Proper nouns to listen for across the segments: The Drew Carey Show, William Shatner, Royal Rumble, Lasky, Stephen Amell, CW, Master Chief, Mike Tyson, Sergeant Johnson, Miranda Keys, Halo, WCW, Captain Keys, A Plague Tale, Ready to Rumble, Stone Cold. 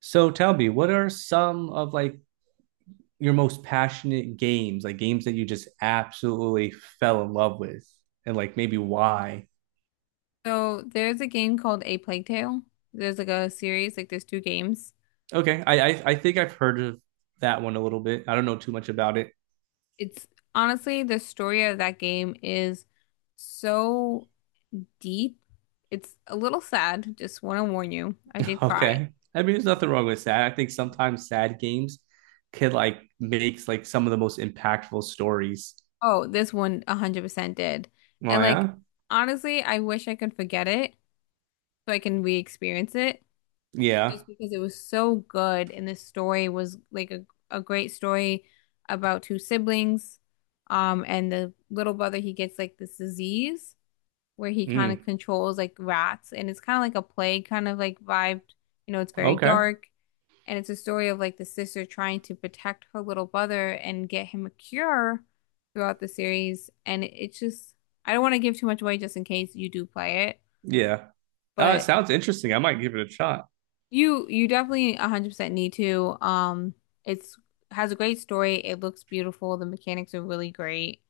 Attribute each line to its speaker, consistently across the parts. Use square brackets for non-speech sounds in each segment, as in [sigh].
Speaker 1: So tell me, what are some of like your most passionate games, like games that you just absolutely fell in love with, and like maybe why?
Speaker 2: So there's a game called A Plague Tale. There's like a series, like there's two games.
Speaker 1: Okay, I think I've heard of that one a little bit. I don't know too much about it. [laughs]
Speaker 2: It's honestly the story of that game is so deep. It's a little sad, just want to warn you. I did cry.
Speaker 1: Okay, I mean, there's nothing wrong with sad. I think sometimes sad games can like makes like some of the most impactful stories.
Speaker 2: Oh, this one 100% did.
Speaker 1: Oh
Speaker 2: And like
Speaker 1: yeah,
Speaker 2: honestly, I wish I could forget it so I can re-experience it,
Speaker 1: yeah.
Speaker 2: just because it was so good and this story was like a great story about two siblings and the little brother, he gets like this disease where he kind of
Speaker 1: Mm,
Speaker 2: controls like rats and it's kind of like a plague kind of like vibe, you know, it's very
Speaker 1: okay,
Speaker 2: dark, and it's a story of like the sister trying to protect her little brother and get him a cure throughout the series. And it's just, I don't want to give too much away just in case you do play it,
Speaker 1: yeah. It
Speaker 2: but
Speaker 1: sounds interesting. I might give it a shot.
Speaker 2: you definitely 100% need to. It's, has a great story. It looks beautiful. The mechanics are really great.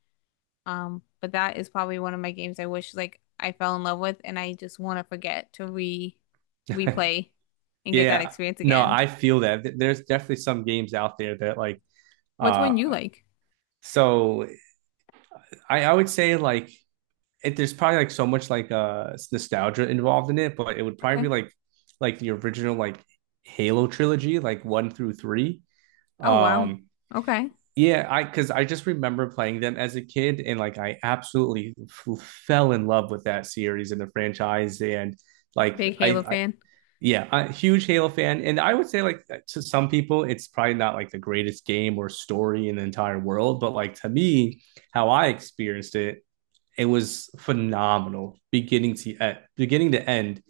Speaker 2: But that is probably one of my games I wish like I fell in love with, and I just want to forget to re
Speaker 1: [laughs]
Speaker 2: replay and get that
Speaker 1: Yeah,
Speaker 2: experience
Speaker 1: no,
Speaker 2: again.
Speaker 1: I feel that. There's definitely some games out there that like
Speaker 2: What's one you
Speaker 1: uh
Speaker 2: like?
Speaker 1: so I would say like it, there's probably like so much like nostalgia involved in it, but it would probably be
Speaker 2: Okay.
Speaker 1: like the original like Halo trilogy, like one through three.
Speaker 2: Oh wow.
Speaker 1: Um
Speaker 2: Okay.
Speaker 1: yeah, I because I just remember playing them as a kid and like I absolutely f fell in love with that series and the franchise and like
Speaker 2: Big Halo
Speaker 1: I.
Speaker 2: fan.
Speaker 1: Yeah, a huge Halo fan, and I would say like to some people, it's probably not like the greatest game or story in the entire world, but like to me, how I experienced it, it was phenomenal, beginning to beginning to end,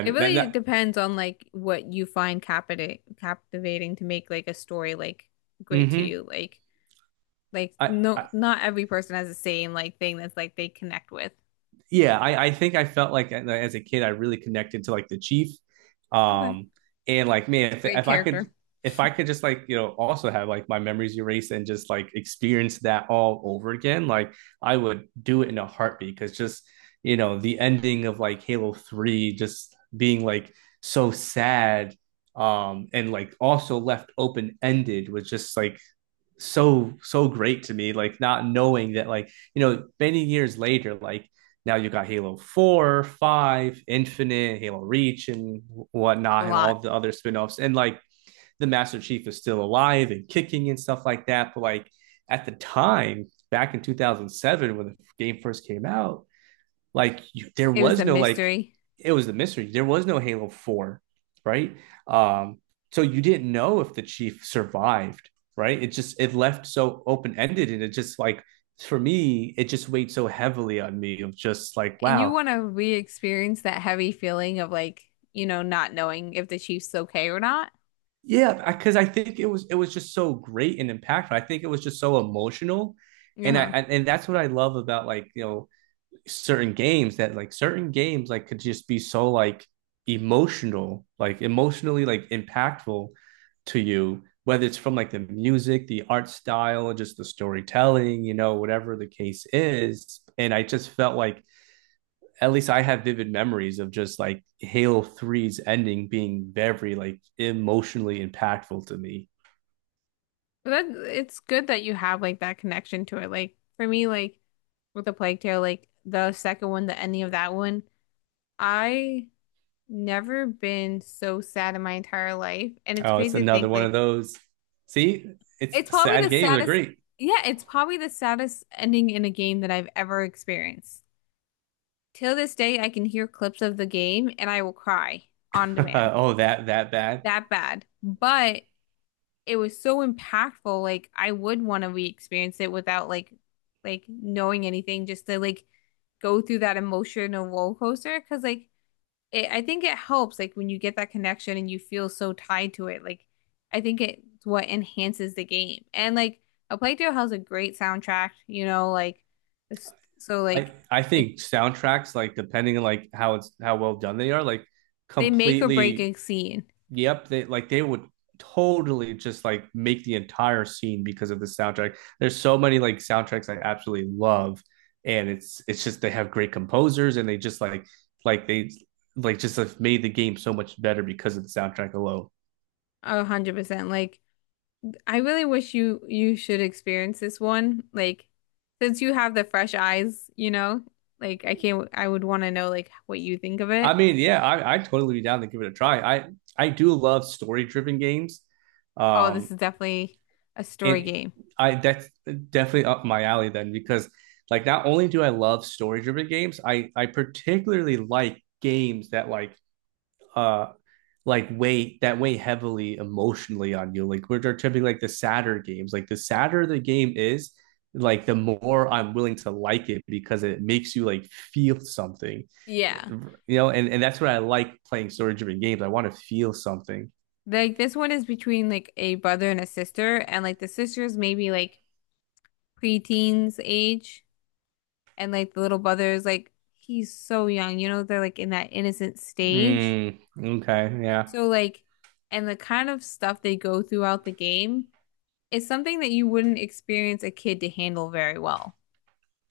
Speaker 2: It
Speaker 1: that
Speaker 2: really
Speaker 1: that
Speaker 2: depends on like what you find captivating to make like a story like great to
Speaker 1: Hmm.
Speaker 2: you. Like no,
Speaker 1: I
Speaker 2: not every person has the same like thing that's like they connect with.
Speaker 1: Yeah, I think I felt like as a kid I really connected to like the chief,
Speaker 2: Okay,
Speaker 1: um, and like man,
Speaker 2: it's a great character.
Speaker 1: if I could just like you know also have like my memories erased and just like experience that all over again, like I would do it in a heartbeat because just you know the ending of like Halo 3 just being like so sad and like also left open ended was just like so great to me like not knowing that like you know many years later like now you got halo 4 5 infinite halo reach and
Speaker 2: A
Speaker 1: whatnot and
Speaker 2: lot.
Speaker 1: all the other spinoffs, and like the master chief is still alive and kicking and stuff like that but like at the time back in 2007 when the game first came out like you, there
Speaker 2: It was a
Speaker 1: was no like
Speaker 2: mystery.
Speaker 1: it was the mystery. There was no Halo 4, right? Um, so you didn't know if the chief survived, right? It just it left so open-ended and it just like for me, it just weighed so heavily on me of just like,
Speaker 2: And you
Speaker 1: wow,
Speaker 2: want to re-experience that heavy feeling of like, you know, not knowing if the Chief's okay or not.
Speaker 1: yeah, because think it was just so great and impactful. I think it was just so emotional, and
Speaker 2: Uh-huh.
Speaker 1: I and that's what I love about like you know certain games that like certain games like could just be so like emotional, like emotionally like impactful to you, whether it's from like the music, the art style, just the storytelling, you know, whatever the case is. And I just felt like at least I have vivid memories of just like Halo 3's ending being very like emotionally impactful to me.
Speaker 2: But that it's good that you have like that connection to it. Like for me, like with the Plague Tale, like the second one, the ending of that one, I never been so sad in my entire life. And it's
Speaker 1: Oh, it's
Speaker 2: crazy to
Speaker 1: another
Speaker 2: think,
Speaker 1: one of
Speaker 2: like,
Speaker 1: those. See, it's
Speaker 2: it's probably the
Speaker 1: sad games are
Speaker 2: saddest,
Speaker 1: great.
Speaker 2: yeah, it's probably the saddest ending in a game that I've ever experienced. Till this day, I can hear clips of the game and I will cry on
Speaker 1: [laughs]
Speaker 2: demand.
Speaker 1: Oh, that bad.
Speaker 2: That bad. But it was so impactful. Like I would want to re-experience it without like like knowing anything, just to like go through that emotional roller coaster. Because like, it, I think it helps like when you get that connection and you feel so tied to it. Like I think it's what enhances the game. And like A Plague Tale has a great soundtrack, you know, like so
Speaker 1: I
Speaker 2: like
Speaker 1: I
Speaker 2: if
Speaker 1: think soundtracks like depending on like how it's how well done they are like
Speaker 2: they make or break
Speaker 1: completely
Speaker 2: a scene,
Speaker 1: yep they like they would totally just like make the entire scene because of the soundtrack. There's so many like soundtracks I absolutely love and it's just they have great composers and they just like they like just have made the game so much better because of the soundtrack alone.
Speaker 2: 100%. Like I really wish you should experience this one. Like since you have the fresh eyes, you know, like I can't, I would want to know like what you think of it.
Speaker 1: I mean, yeah, I totally be down to give it a try. I do love story driven games.
Speaker 2: Oh, this
Speaker 1: Um
Speaker 2: is definitely a story
Speaker 1: it
Speaker 2: game.
Speaker 1: I that's definitely up my alley then because like not only do I love story driven games, I particularly like games that uh like weigh that weigh heavily emotionally on you. Like which are typically like the sadder games. Like the sadder the game is, like the more I'm willing to like it because it makes you like feel something.
Speaker 2: Yeah.
Speaker 1: You know, and that's what I like playing story driven games. I want to feel something.
Speaker 2: Like this one is between like a brother and a sister, and like the sister's maybe like preteens age, and like the little brother is like, he's so young, you know, they're like in that innocent stage.
Speaker 1: Mm, okay, yeah.
Speaker 2: So like, and the kind of stuff they go throughout the game is something that you wouldn't experience a kid to handle very well,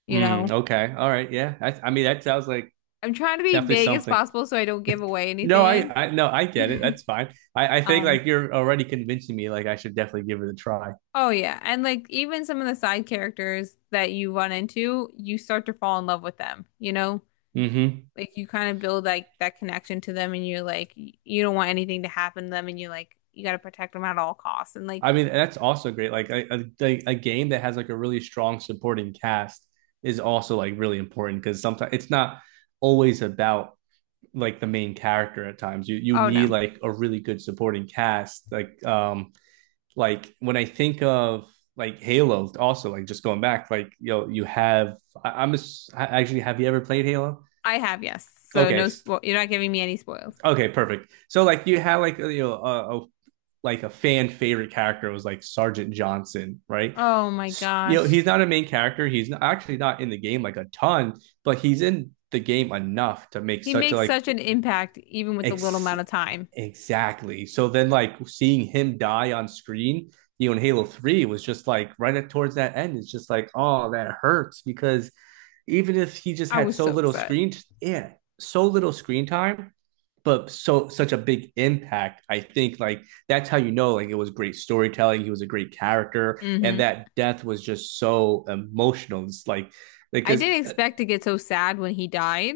Speaker 2: you
Speaker 1: Mm,
Speaker 2: know?
Speaker 1: okay. All right. Yeah. I mean, that sounds like
Speaker 2: I'm trying to be
Speaker 1: definitely
Speaker 2: vague as
Speaker 1: something.
Speaker 2: possible so I don't
Speaker 1: [laughs]
Speaker 2: give away
Speaker 1: No,
Speaker 2: anything.
Speaker 1: no, I get it.
Speaker 2: [laughs]
Speaker 1: That's fine. I think
Speaker 2: Um,
Speaker 1: like you're already convincing me. Like I should definitely give it a try.
Speaker 2: Oh yeah, and like even some of the side characters that you run into, you start to fall in love with them, you know?
Speaker 1: Hmm.
Speaker 2: Like you kind of build like that connection to them, and you're like, you don't want anything to happen to them, and you're like you got to protect them at all costs and like,
Speaker 1: I mean, that's also great. Like a like, a game that has like a really strong supporting cast is also like really important because sometimes it's not always about like the main character. At times, you
Speaker 2: oh
Speaker 1: need
Speaker 2: no.
Speaker 1: like a really good supporting cast. Like when I think of like Halo, also like just going back, like you know, you have I, I'm a, actually have you ever played Halo?
Speaker 2: I have, yes. So no
Speaker 1: Okay,
Speaker 2: spo you're not giving me any spoils.
Speaker 1: okay, perfect. So like you had like you know a like a fan favorite character was like Sergeant Johnson, right?
Speaker 2: Oh my
Speaker 1: You know
Speaker 2: gosh.
Speaker 1: he's not a main character. He's not, actually not in the game like a ton, but he's in the game enough to make
Speaker 2: He
Speaker 1: such a
Speaker 2: makes
Speaker 1: like
Speaker 2: such an impact even with the little
Speaker 1: ex-
Speaker 2: amount of time.
Speaker 1: Exactly. So then, like seeing him die on screen, you know, in Halo 3 was just like right at towards that end, it's just like, oh, that hurts because even if he just
Speaker 2: I
Speaker 1: had
Speaker 2: was
Speaker 1: so
Speaker 2: so
Speaker 1: little
Speaker 2: upset.
Speaker 1: screen, yeah, so little screen time, but so such a big impact. I think like that's how you know like it was great storytelling, he was a great character, and
Speaker 2: Hmm.
Speaker 1: that death was just so emotional. It's like
Speaker 2: I
Speaker 1: because
Speaker 2: didn't expect to get so sad when he died.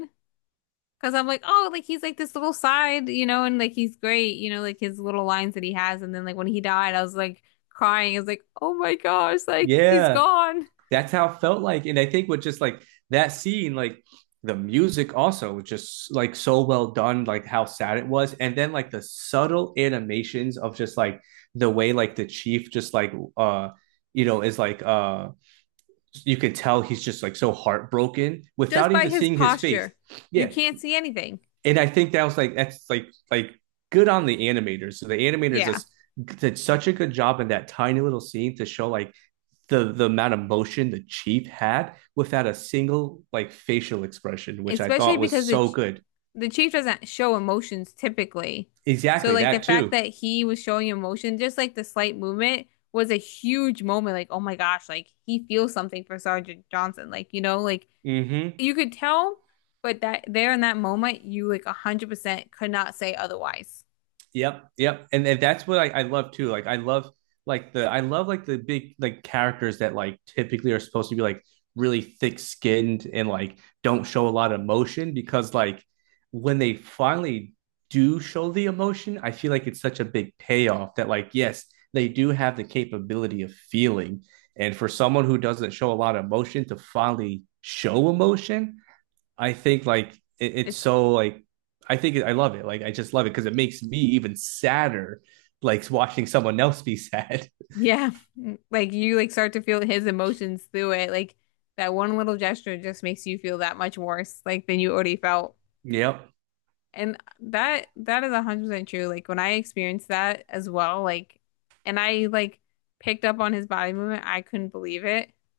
Speaker 2: Because I'm like, oh, like he's like this little side, you know, and like he's great, you know, like his little lines that he has. And then like when he died, I was like crying. I was like, oh my gosh, like he's
Speaker 1: yeah,
Speaker 2: gone,
Speaker 1: that's how it felt like. And I think with just like that scene, like the music also was just like so well done, like how sad it was. And then like the subtle animations of just like the way like the chief just like you know is like you can tell he's just like so heartbroken without
Speaker 2: just by
Speaker 1: even
Speaker 2: his
Speaker 1: seeing his face.
Speaker 2: posture. You
Speaker 1: Yeah.
Speaker 2: can't see anything.
Speaker 1: And I think that was like that's like good on the animators. So the animators
Speaker 2: Yeah.
Speaker 1: just did such a good job in that tiny little scene to show like the amount of motion the chief had without a single like facial expression, which I
Speaker 2: Especially
Speaker 1: thought was
Speaker 2: because the
Speaker 1: so good.
Speaker 2: the chief doesn't show emotions typically. So
Speaker 1: Exactly
Speaker 2: like the
Speaker 1: that
Speaker 2: fact
Speaker 1: too.
Speaker 2: that he was showing emotion, just like the slight movement, was a huge moment. Like, oh my gosh, like he feels something for Sergeant Johnson. Like, you know, like
Speaker 1: Hmm.
Speaker 2: you could tell, but that there in that moment, you like 100% could not say otherwise.
Speaker 1: Yep, yep, and that's what I love too. Like I love like the I love like the big like characters that like typically are supposed to be like really thick skinned and like don't show a lot of emotion because like when they finally do show the emotion, I feel like it's such a big payoff that like yes they do have the capability of feeling, and for someone who doesn't show a lot of emotion to finally show emotion, I think like it's
Speaker 2: It's,
Speaker 1: so like I think it, I love it. Like I just love it because it makes me even sadder, like watching someone else be sad.
Speaker 2: yeah, [laughs] like you like start to feel his emotions through it. Like that one little gesture just makes you feel that much worse like than you already felt.
Speaker 1: [laughs] Yep,
Speaker 2: And that is 100% true. Like when I experienced that as well, like, and I like picked up on his body movement, I couldn't believe it. I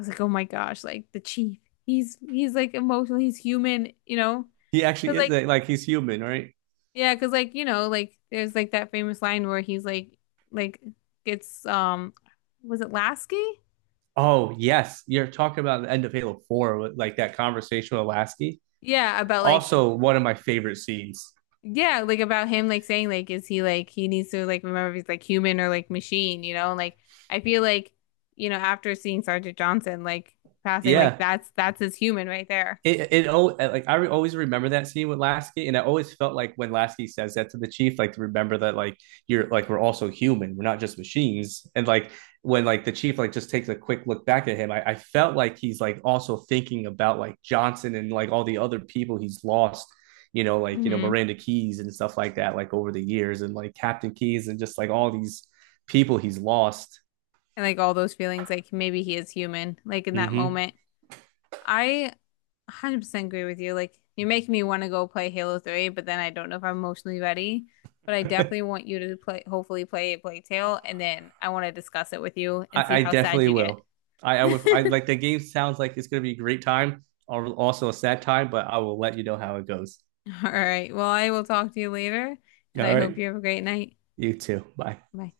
Speaker 2: was like, "Oh my gosh, like the chief. He's like emotional, he's human, you know?"
Speaker 1: he actually
Speaker 2: But
Speaker 1: is
Speaker 2: like,
Speaker 1: like, he's human, right?
Speaker 2: yeah, because like you know, like there's like that famous line where he's like it's, was it Lasky?
Speaker 1: Oh yes, you're talking about the end of Halo 4, with, like that conversation with Lasky.
Speaker 2: Yeah, about like,
Speaker 1: Also, one of my favorite scenes.
Speaker 2: yeah, like about him like saying like, is he like, he needs to like remember if he's like human or like machine, you know? And like, I feel like, you know, after seeing Sergeant Johnson like passing, like
Speaker 1: Yeah,
Speaker 2: that's his human right there.
Speaker 1: it oh like I always remember that scene with Lasky, and I always felt like when Lasky says that to the chief, like to remember that like you're like we're also human, we're not just machines. And like when like the chief like just takes a quick look back at him, I felt like he's like also thinking about like Johnson and like all the other people he's lost, you know, like you know
Speaker 2: Hmm.
Speaker 1: Miranda Keys and stuff like that, like over the years, and like Captain Keys and just like all these people he's lost.
Speaker 2: And like all those feelings, like maybe he is human, like in that
Speaker 1: Mm-hmm.
Speaker 2: moment. I 100% agree with you. Like, you're making me want to go play Halo 3, but then I don't know if I'm emotionally ready. But I definitely want you to play, hopefully play Plague Tale, and then I want to discuss it with you and see
Speaker 1: I
Speaker 2: how sad
Speaker 1: definitely
Speaker 2: you get.
Speaker 1: will. I would. I
Speaker 2: [laughs]
Speaker 1: like the game. Sounds like it's going to be a great time, or also a sad time. But I will let you know how it goes.
Speaker 2: All right. Well, I will talk to you later, and
Speaker 1: All
Speaker 2: I hope
Speaker 1: right.
Speaker 2: you have a great night.
Speaker 1: You too. Bye.
Speaker 2: Bye.